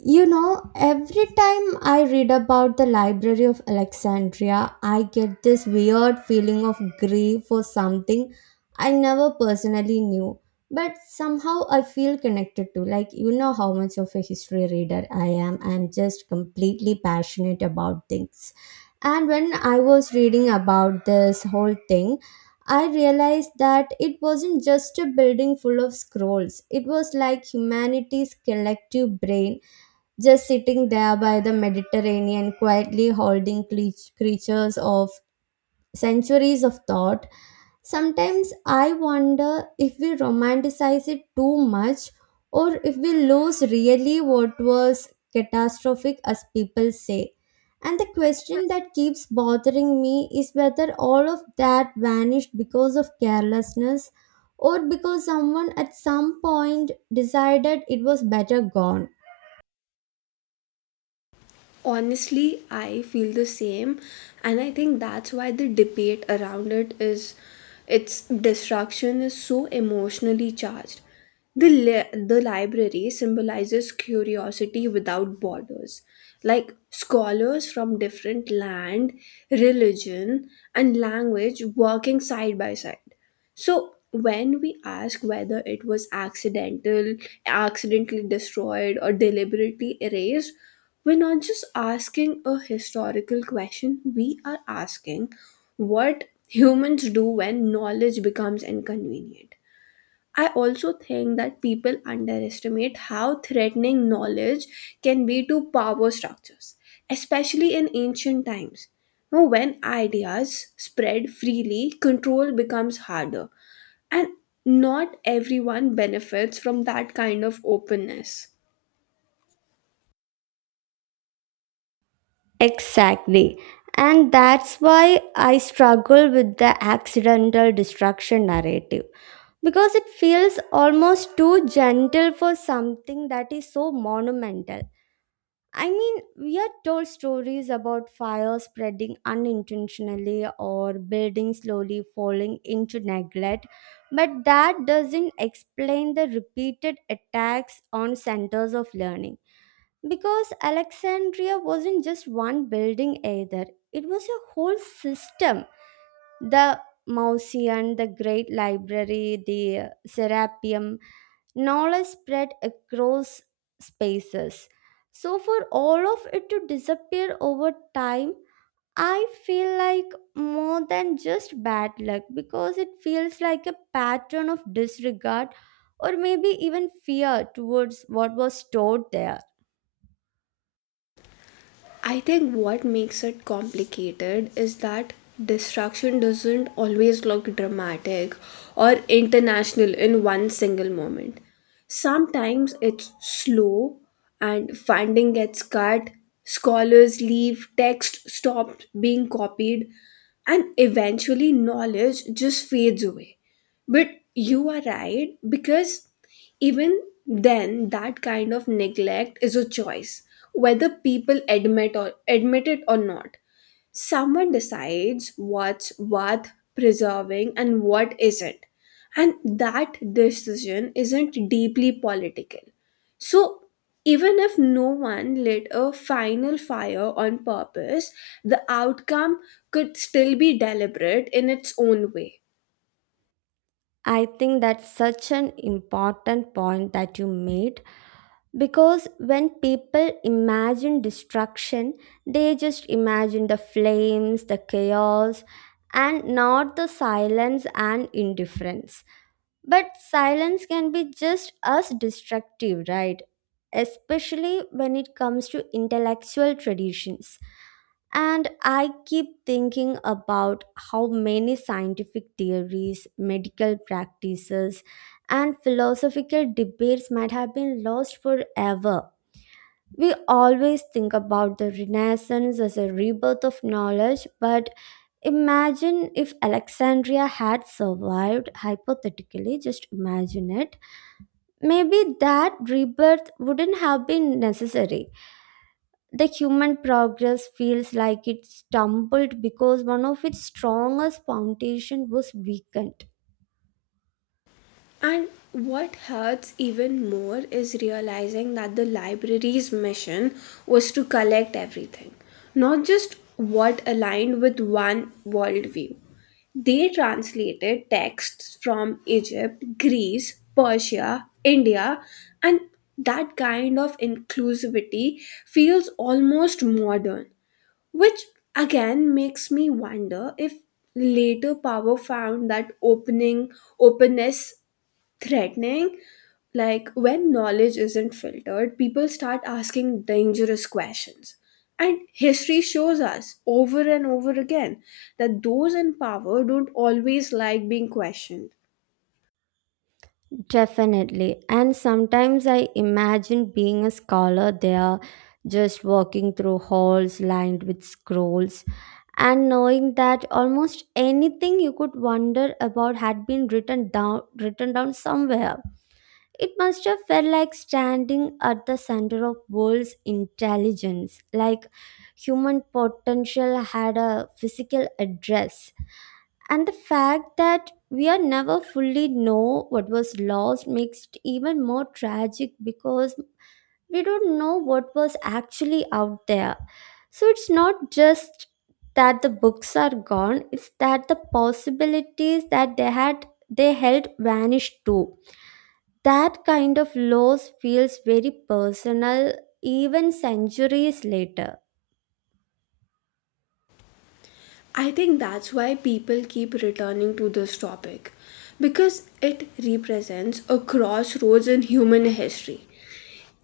You know, every time I read about the Library of Alexandria, I get this weird feeling of grief for something I never personally knew, but somehow I feel connected to. Like, you know how much of a history reader I am. I'm just completely passionate about things. And when I was reading about this whole thing, I realized that it wasn't just a building full of scrolls. It was like humanity's collective brain just sitting there by the Mediterranean, quietly holding creatures of centuries of thought. Sometimes I wonder if we romanticize it too much or if we lose really what was catastrophic, as people say. And the question that keeps bothering me is whether all of that vanished because of carelessness or because someone at some point decided it was better gone. Honestly, I feel the same, and I think that's why the debate around it is its destruction is so emotionally charged. The library symbolizes curiosity without borders, like scholars from different land, religion, and language working side by side. So when we ask whether it was accidentally destroyed or deliberately erased, we're not just asking a historical question, we are asking what humans do when knowledge becomes inconvenient. I also think that people underestimate how threatening knowledge can be to power structures, especially in ancient times. Now, when ideas spread freely, control becomes harder, and not everyone benefits from that kind of openness. Exactly. And that's why I struggle with the accidental destruction narrative because it feels almost too gentle for something that is so monumental. I mean, we are told stories about fire spreading unintentionally or buildings slowly falling into neglect, but that doesn't explain the repeated attacks on centers of learning. Because Alexandria wasn't just one building either, it was a whole system. The Mausoleum, the Great Library, the Serapeum, knowledge spread across spaces. So, for all of it to disappear over time, I feel like more than just bad luck because it feels like a pattern of disregard or maybe even fear towards what was stored there. I think what makes it complicated is that destruction doesn't always look dramatic or international in one single moment. Sometimes it's slow, and funding gets cut, scholars leave, text stops being copied, and eventually knowledge just fades away. But you are right, because even then that kind of neglect is a choice, whether people admit it or not. Someone decides what's worth preserving and what isn't. And that decision isn't deeply political. So even if no one lit a final fire on purpose, the outcome could still be deliberate in its own way. I think that's such an important point that you made because when people imagine destruction, they just imagine the flames, the chaos, and not the silence and indifference. But silence can be just as destructive, right? Especially when it comes to intellectual traditions. And I keep thinking about how many scientific theories, medical practices, and philosophical debates might have been lost forever. We always think about the Renaissance as a rebirth of knowledge, but imagine if Alexandria had survived, hypothetically, just imagine it. Maybe that rebirth wouldn't have been necessary. The human progress feels like it stumbled because one of its strongest foundations was weakened. And what hurts even more is realizing that the library's mission was to collect everything, not just what aligned with one worldview. They translated texts from Egypt, Greece, Persia, India, and that kind of inclusivity feels almost modern, which again makes me wonder if later power found that opening openness threatening. Like, when knowledge isn't filtered, people start asking dangerous questions, and history shows us over and over again that those in power don't always like being questioned. Definitely. And sometimes I imagine being a scholar there, just walking through halls lined with scrolls, and knowing that almost anything you could wonder about had been written down somewhere. It must have felt like standing at the center of world's intelligence, like human potential had a physical address. And the fact that we are never fully know what was lost makes it even more tragic because we don't know what was actually out there. So it's not just that the books are gone, it's that the possibilities that they held vanished too. That kind of loss feels very personal even centuries later. I think that's why people keep returning to this topic, because it represents a crossroads in human history.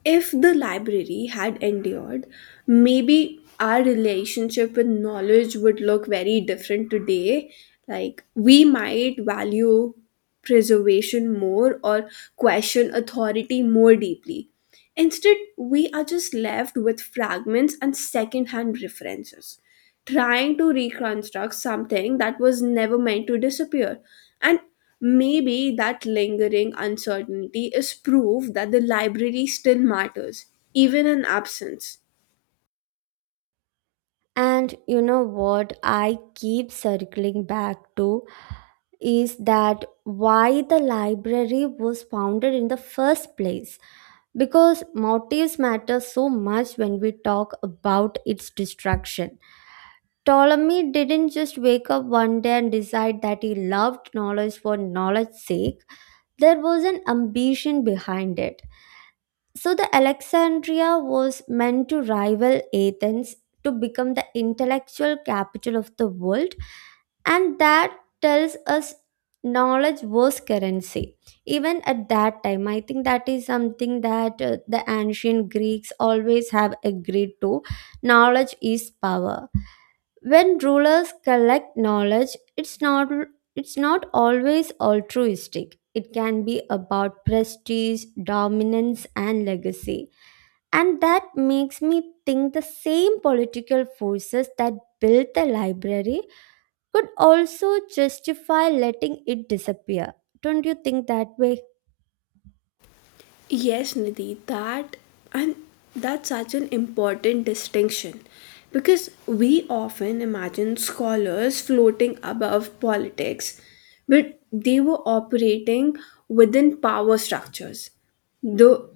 If the library had endured, maybe our relationship with knowledge would look very different today. Like, we might value preservation more or question authority more deeply. Instead, we are just left with fragments and secondhand references, trying to reconstruct something that was never meant to disappear. And maybe that lingering uncertainty is proof that the library still matters, even in absence. And you know what? I keep circling back to: is that why the library was founded in the first place, because motives matter so much when we talk about its destruction. Ptolemy didn't just wake up one day and decide that he loved knowledge for knowledge's sake. There was an ambition behind it. So the Alexandria was meant to rival Athens, to become the intellectual capital of the world, and that tells us knowledge was currency even at that time. I think that is something that the ancient Greeks always have agreed to. Knowledge is power. When rulers collect knowledge, it's not always altruistic. It can be about prestige, dominance and legacy. And that makes me think the same political forces that built the library could also justify letting it disappear. Don't you think that way? Yes, Nidhi, and that's such an important distinction, because we often imagine scholars floating above politics, but they were operating within power structures. The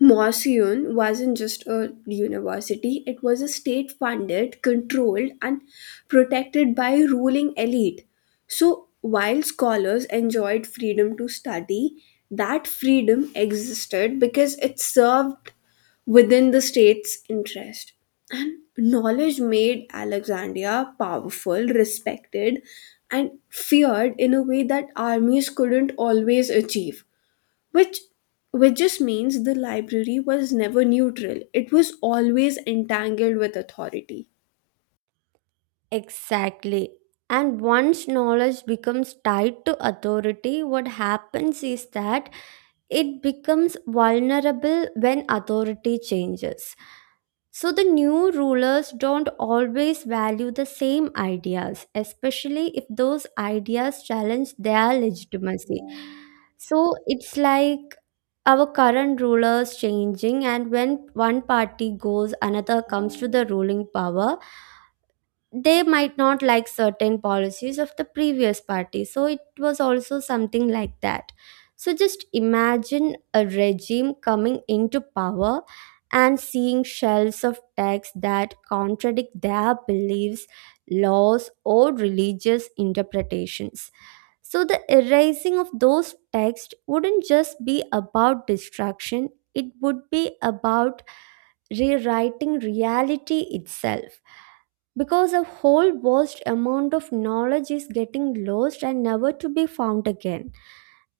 Morseon wasn't just a university, it was a state funded, controlled, and protected by a ruling elite. So, while scholars enjoyed freedom to study, that freedom existed because it served within the state's interest. And knowledge made Alexandria powerful, respected, and feared in a way that armies couldn't always achieve, which which just means the library was never neutral, it was always entangled with authority. Exactly. And once knowledge becomes tied to authority, what happens is that it becomes vulnerable when authority changes. So the new rulers don't always value the same ideas, especially if those ideas challenge their legitimacy. So it's like our current rulers changing, and when one party goes, another comes to the ruling power. They might not like certain policies of the previous party. So it was also something like that. So just imagine a regime coming into power and seeing shelves of texts that contradict their beliefs, laws, or religious interpretations. So the erasing of those texts wouldn't just be about destruction, it would be about rewriting reality itself, because a whole vast amount of knowledge is getting lost and never to be found again.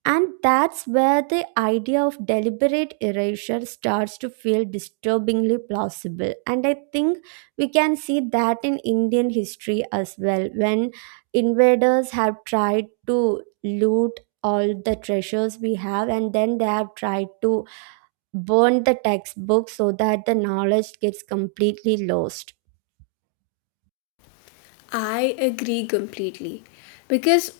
And that's where the idea of deliberate erasure starts to feel disturbingly plausible. And I think we can see that in Indian history as well, when invaders have tried to loot all the treasures we have and then they have tried to burn the textbooks so that the knowledge gets completely lost. I agree completely. Because,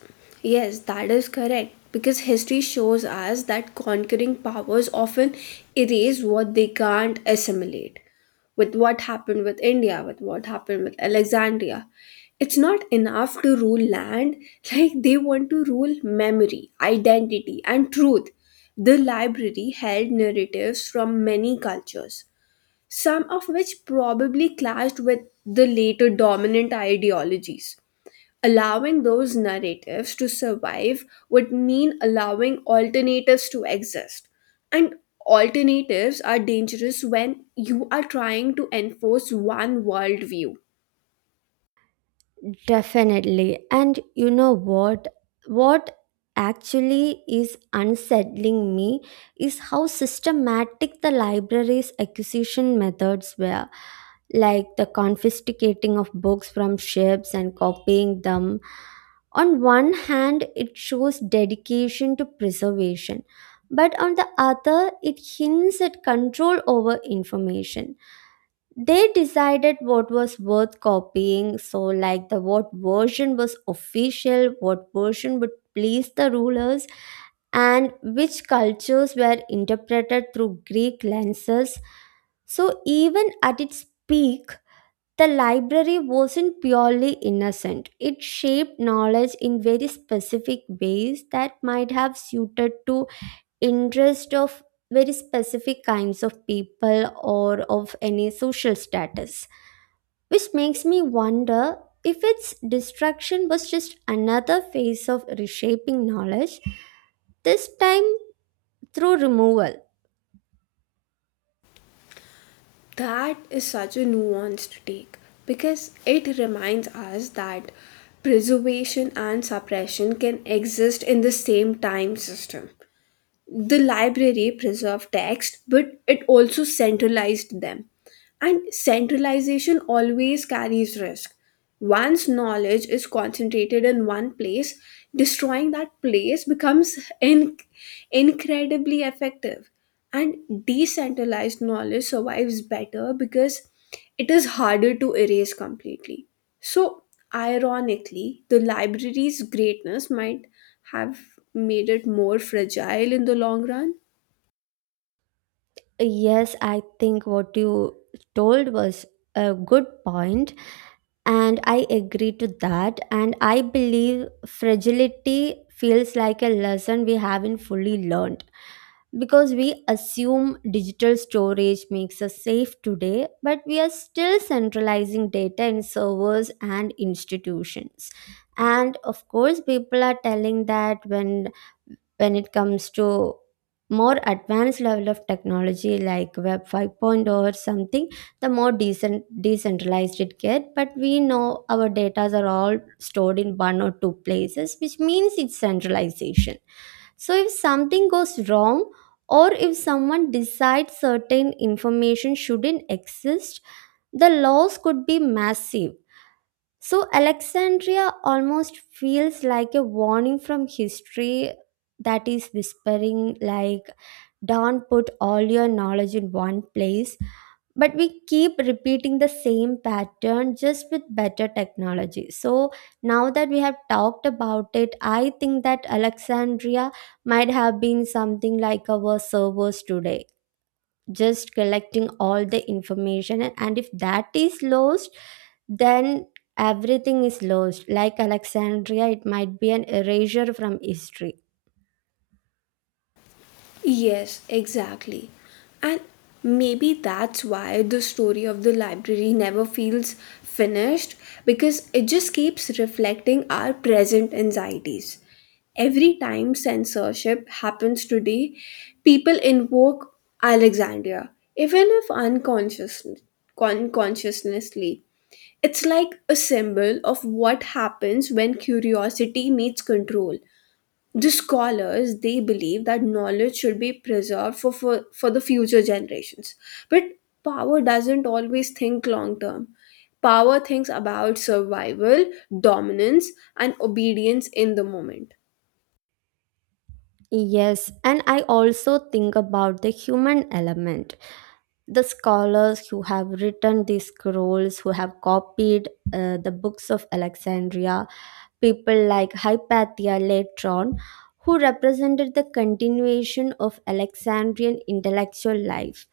yes, that is correct. Because history shows us that conquering powers often erase what they can't assimilate. With what happened with India, with what happened with Alexandria. It's not enough to rule land, like, they want to rule memory, identity, and truth. The library held narratives from many cultures, some of which probably clashed with the later dominant ideologies. Allowing those narratives to survive would mean allowing alternatives to exist. And alternatives are dangerous when you are trying to enforce one worldview. Definitely. And you know what? What actually is unsettling me is how systematic the library's acquisition methods were. Like the confiscating of books from ships and copying them. On one hand, it shows dedication to preservation, but on the other, it hints at control over information. They decided what was worth copying, so like the what version was official, what version would please the rulers, and which cultures were interpreted through Greek lenses. So even at its peak, the library wasn't purely innocent. It shaped knowledge in very specific ways that might have suited to interest of very specific kinds of people or of any social status, which makes me wonder if its destruction was just another phase of reshaping knowledge, this time through removal. That is such a nuanced take, because it reminds us that preservation and suppression can exist in the same time system. The library preserved text, but it also centralized them. And centralization always carries risk. Once knowledge is concentrated in one place, destroying that place becomes incredibly effective. And decentralized knowledge survives better, because it is harder to erase completely. So, ironically, the library's greatness might have made it more fragile in the long run. Yes, I think what you told was a good point, and I agree to that, and I believe fragility feels like a lesson we haven't fully learned because we assume digital storage makes us safe today, but we are still centralizing data in servers and institutions. And of course, people are telling that when it comes to more advanced level of technology like web 5.0 or something, the more decentralized it get, but we know our data are all stored in one or two places, which means it's centralization. So if something goes wrong or if someone decides certain information shouldn't exist, the loss could be massive. So, Alexandria almost feels like a warning from history that is whispering, like, don't put all your knowledge in one place. But we keep repeating the same pattern just with better technology. So, now that we have talked about it, I think that Alexandria might have been something like our servers today, just collecting all the information, and, if that is lost, then everything is lost. Like Alexandria, it might be an erasure from history. Yes, exactly. And maybe that's why the story of the library never feels finished, because it just keeps reflecting our present anxieties. Every time censorship happens today, people invoke Alexandria, even if unconsciously. Unconsciously, it's like a symbol of what happens when curiosity meets control. The scholars, they believe that knowledge should be preserved for the future generations, but power doesn't always think long term. Power thinks about survival, dominance, and obedience in the moment. Yes, and I also think about the human element, the scholars who have written these scrolls, who have copied the books of Alexandria, people like Hypatia later on, who represented the continuation of Alexandrian intellectual life.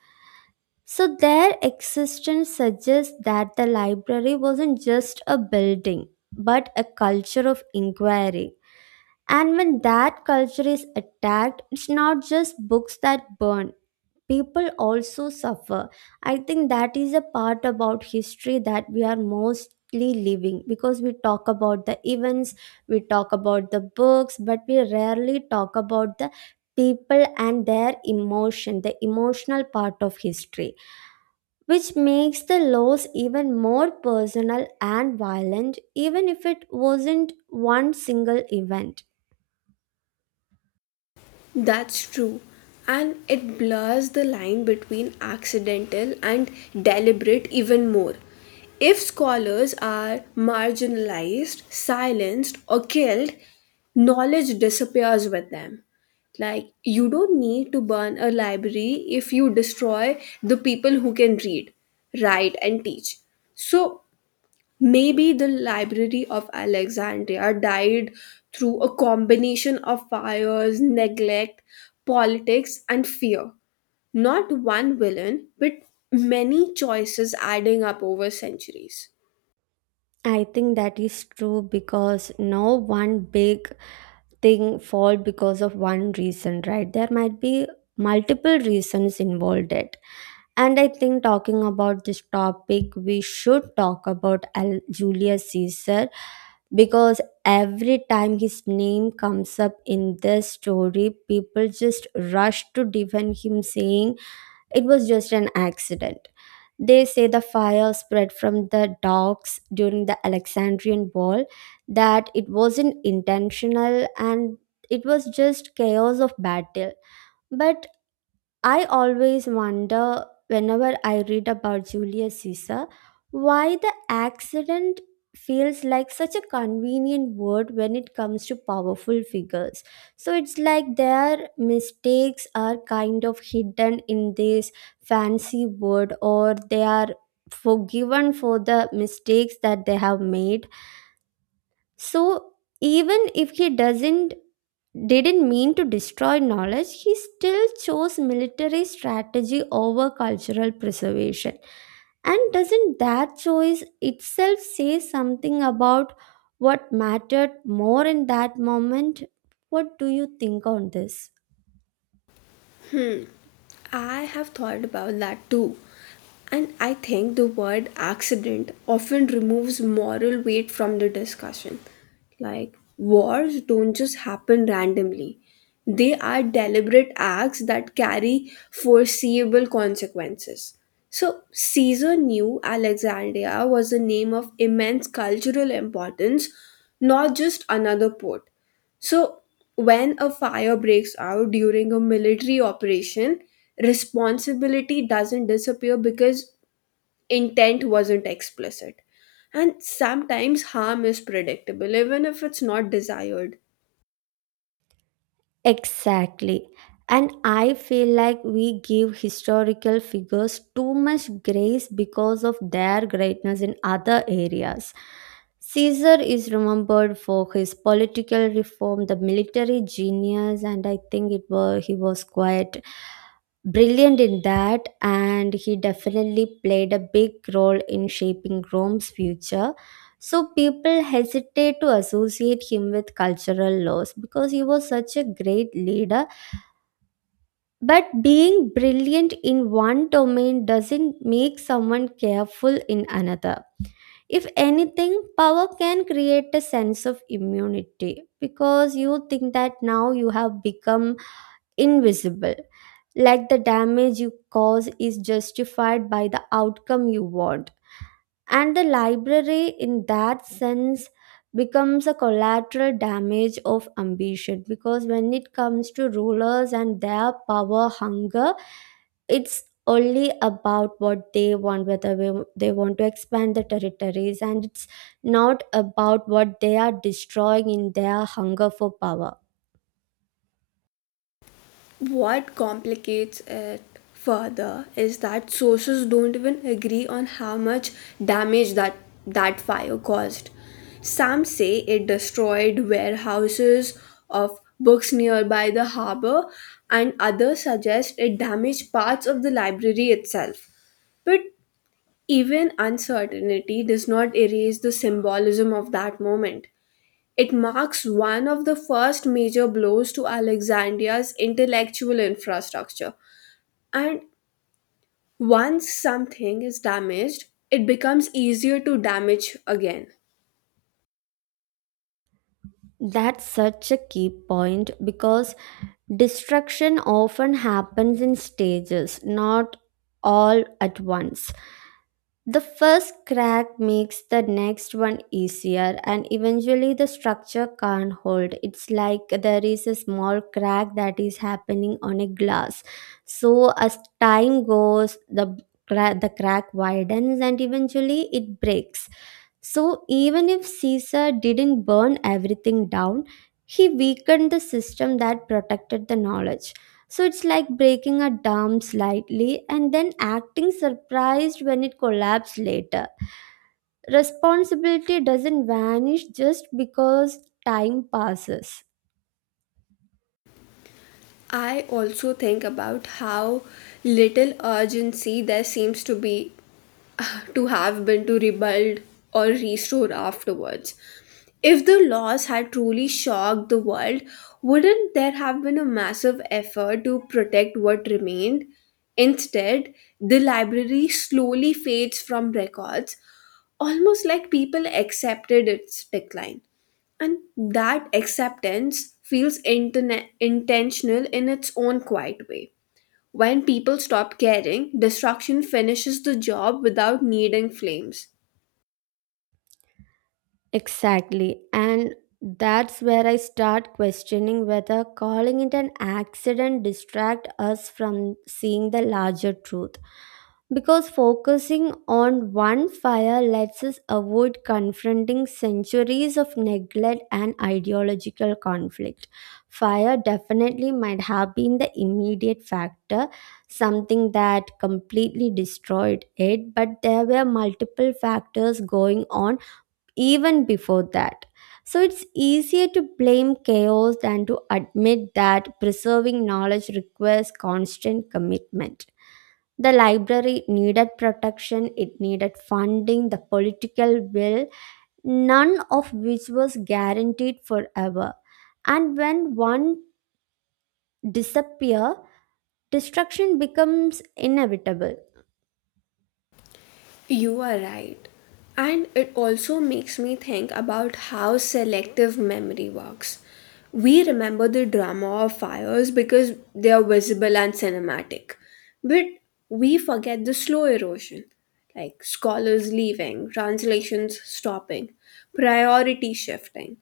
So, their existence suggests that the library wasn't just a building, but a culture of inquiry. And when that culture is attacked, it's not just books that burn, people also suffer. I think that is a part about history that we are mostly living because we talk about the events, we talk about the books, but we rarely talk about the people and their emotion, the emotional part of history, which makes the loss even more personal and violent, even if it wasn't one single event. That's true. And it blurs the line between accidental and deliberate even more. If scholars are marginalized, silenced, or killed, knowledge disappears with them. Like, you don't need to burn a library if you destroy the people who can read, write, and teach. So, maybe the Library of Alexandria died through a combination of fires, neglect, politics, and fear. Not one villain, but many choices adding up over centuries. I think that is true because no one big thing fall because of one reason, right? There might be multiple reasons involved it. And I think talking about this topic, we should talk about Julius Caesar because every time his name comes up in this story, people just rush to defend him, saying it was just an accident. They say the fire spread from the docks during the Alexandrian Wall, that it wasn't intentional and it was just chaos of battle. But I always wonder whenever I read about Julius Caesar why the accident feels like such a convenient word when it comes to powerful figures. So it's like their mistakes are kind of hidden in this fancy word, or they are forgiven for the mistakes that they have made. So, even if he doesn't didn't mean to destroy knowledge, he still chose military strategy over cultural preservation. And doesn't that choice itself say something about what mattered more in that moment? What do you think on this? I have thought about that too. And I think the word accident often removes moral weight from the discussion. Like, wars don't just happen randomly, they are deliberate acts that carry foreseeable consequences. So, Caesar knew Alexandria was a name of immense cultural importance, not just another port. So, when a fire breaks out during a military operation, responsibility doesn't disappear because intent wasn't explicit. And sometimes harm is predictable, even if it's not desired. Exactly. And I feel like we give historical figures too much grace because of their greatness in other areas. Caesar is remembered for his political reform, the military genius, and I think it was he was quite brilliant in that, and he definitely played a big role in shaping Rome's future. So people hesitate to associate him with cultural loss because he was such a great leader. But being brilliant in one domain doesn't make someone careful in another. If anything, power can create a sense of immunity because you think that now you have become invisible. Like the damage you cause is justified by the outcome you want, and the library in that sense becomes a collateral damage of ambition. Because when it comes to rulers and their power hunger, it's only about what they want, whether they want to expand the territories, and it's not about what they are destroying in their hunger for power. What complicates it further is that sources don't even agree on how much damage that fire caused. Some say it destroyed warehouses of books nearby the harbor, and others suggest it damaged parts of the library itself. But even uncertainty does not erase the symbolism of that moment. It marks one of the first major blows to Alexandria's intellectual infrastructure. And once something is damaged, it becomes easier to damage again. That's such a key point because destruction often happens in stages, not all at once. The first crack makes the next one easier, and eventually the structure can't hold. It's like there is a small crack that is happening on a glass. So as time goes, the the crack widens and eventually it breaks. So even if Caesar didn't burn everything down, he weakened the system that protected the knowledge. So it's like breaking a dam slightly and then acting surprised when it collapsed later. Responsibility doesn't vanish just because time passes. I also think about how little urgency there seems to be to have been to rebuild or restore afterwards. If the laws had truly shocked the world, wouldn't there have been a massive effort to protect what remained? Instead, the library slowly fades from records, almost like people accepted its decline. And that acceptance feels intentional in its own quiet way. When people stop caring, destruction finishes the job without needing flames. Exactly. And that's where I start questioning whether calling it an accident distract us from seeing the larger truth. Because focusing on one fire lets us avoid confronting centuries of neglect and ideological conflict. Fire definitely might have been the immediate factor, something that completely destroyed it, but there were multiple factors going on even before that. So it's easier to blame chaos than to admit that preserving knowledge requires constant commitment. The library needed protection, it needed funding, the political will, none of which was guaranteed forever. And when one disappear, destruction becomes inevitable. You are right. And it also makes me think about how selective memory works. We remember the drama of fires because they are visible and cinematic, but we forget the slow erosion, like scholars leaving, translations stopping, priority shifting.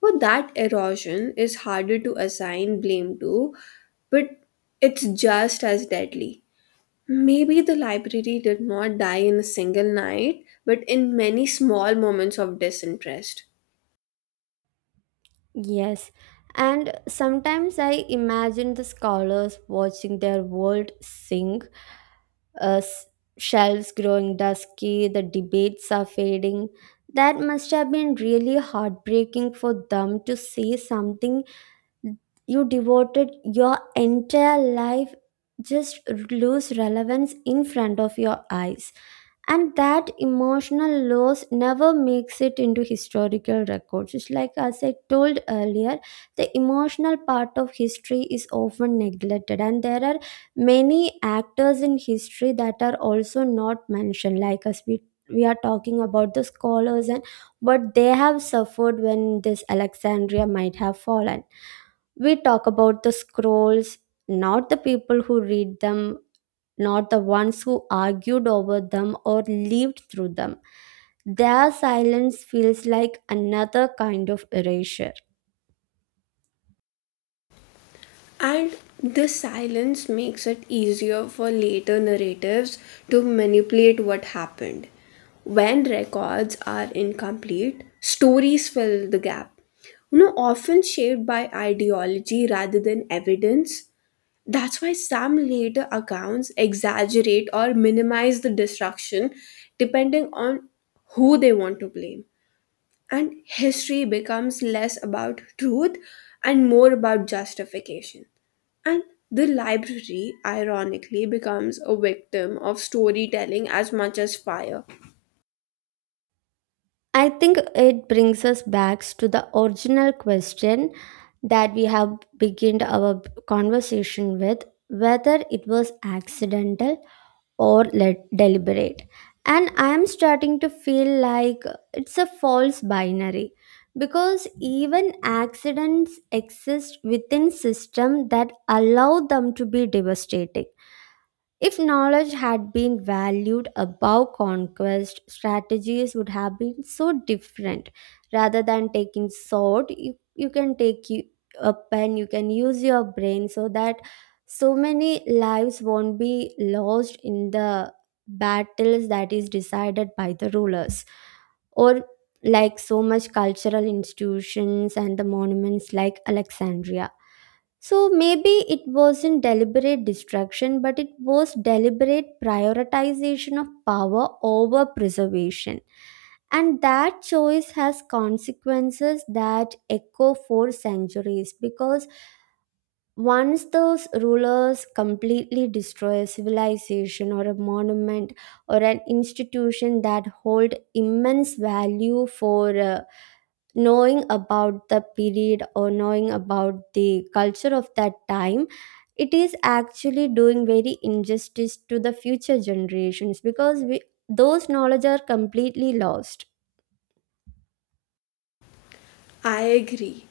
Well, that erosion is harder to assign blame to, but it's just as deadly. Maybe the library did not die in a single night, but in many small moments of disinterest. Yes. And sometimes I imagine the scholars watching their world sink, uh, s- shelves growing dusky, the debates are fading. That must have been really heartbreaking for them, to see something you devoted your entire life just lose relevance in front of your eyes. And that emotional loss never makes it into historical records. It's like, as I told earlier, the emotional part of history is often neglected, and there are many actors in history that are also not mentioned. Like, as we are talking about the scholars and what they have suffered when this Alexandria might have fallen, we talk about the scrolls, not the people who read them, not the ones who argued over them or lived through them. Their silence feels like another kind of erasure. And the silence makes it easier for later narratives to manipulate what happened. When records are incomplete, stories fill the gap. You know, often shaped by ideology rather than evidence. That's why some later accounts exaggerate or minimize the destruction depending on who they want to blame. And history becomes less about truth and more about justification. And the library, ironically, becomes a victim of storytelling as much as fire. I think it brings us back to the original question that we have begun our conversation with, whether it was accidental or let deliberate. And I am starting to feel like it's a false binary, because even accidents exist within system that allow them to be devastating. If knowledge had been valued above conquest, strategies would have been so different. Rather than taking sword, you can take a pen, you can use your brain, so that so many lives won't be lost in the battles that is decided by the rulers. Or like so much cultural institutions and the monuments like Alexandria. So maybe it wasn't deliberate distraction, but it was deliberate prioritization of power over preservation. And that choice has consequences that echo for centuries, because once those rulers completely destroy a civilization or a monument or an institution that hold immense value for knowing about the period or knowing about the culture of that time, it is actually doing very injustice to the future generations, because we, those knowledge are completely lost. I agree.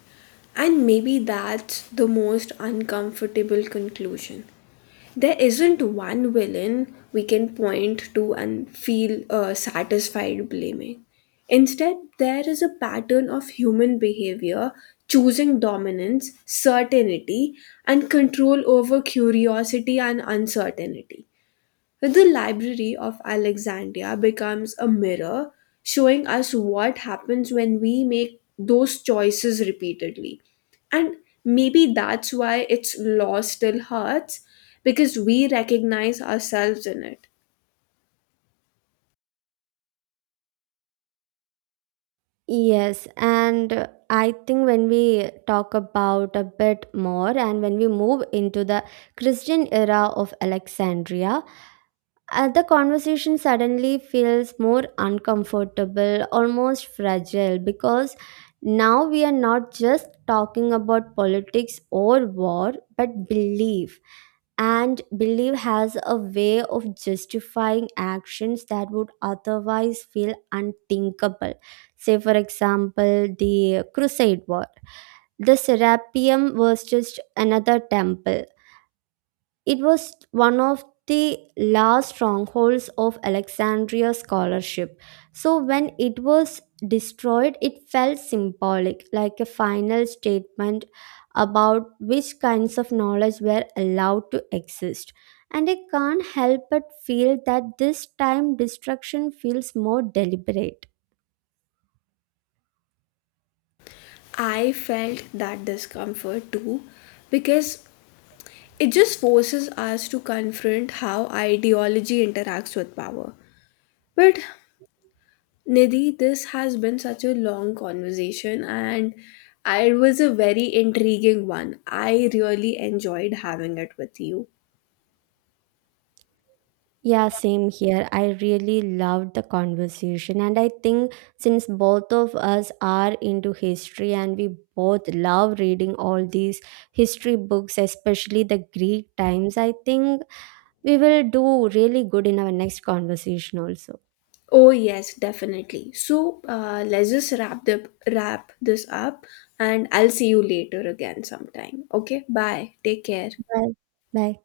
And maybe that's the most uncomfortable conclusion. There isn't one villain we can point to and feel satisfied blaming. Instead, there is a pattern of human behavior choosing dominance, certainty, and control over curiosity and uncertainty. The Library of Alexandria becomes a mirror showing us what happens when we make those choices repeatedly. And maybe that's why it's law still hurts, because we recognize ourselves in it. Yes, and I think when we talk about a bit more and when we move into the Christian era of Alexandria, the conversation suddenly feels more uncomfortable, almost fragile, because now we are not just talking about politics or war, but belief. And belief has a way of justifying actions that would otherwise feel unthinkable. Say, for example, the Crusade War. The Serapeum was just another temple, it was one of the last strongholds of Alexandria scholarship. So when it was destroyed, it felt symbolic, like a final statement about which kinds of knowledge were allowed to exist. And I can't help but feel that this time destruction feels more deliberate. I felt that discomfort too, because it just forces us to confront how ideology interacts with power. But Nidhi, this has been such a long conversation, and it was a very intriguing one. I really enjoyed having it with you. Yeah, same here. I really loved the conversation. And I think, since both of us are into history and we both love reading all these history books, especially the Greek times, I think we will do really good in our next conversation also. Oh yes, definitely. So let's just wrap this up, and I'll see you later again sometime. Okay, bye. Take care. Bye. Bye.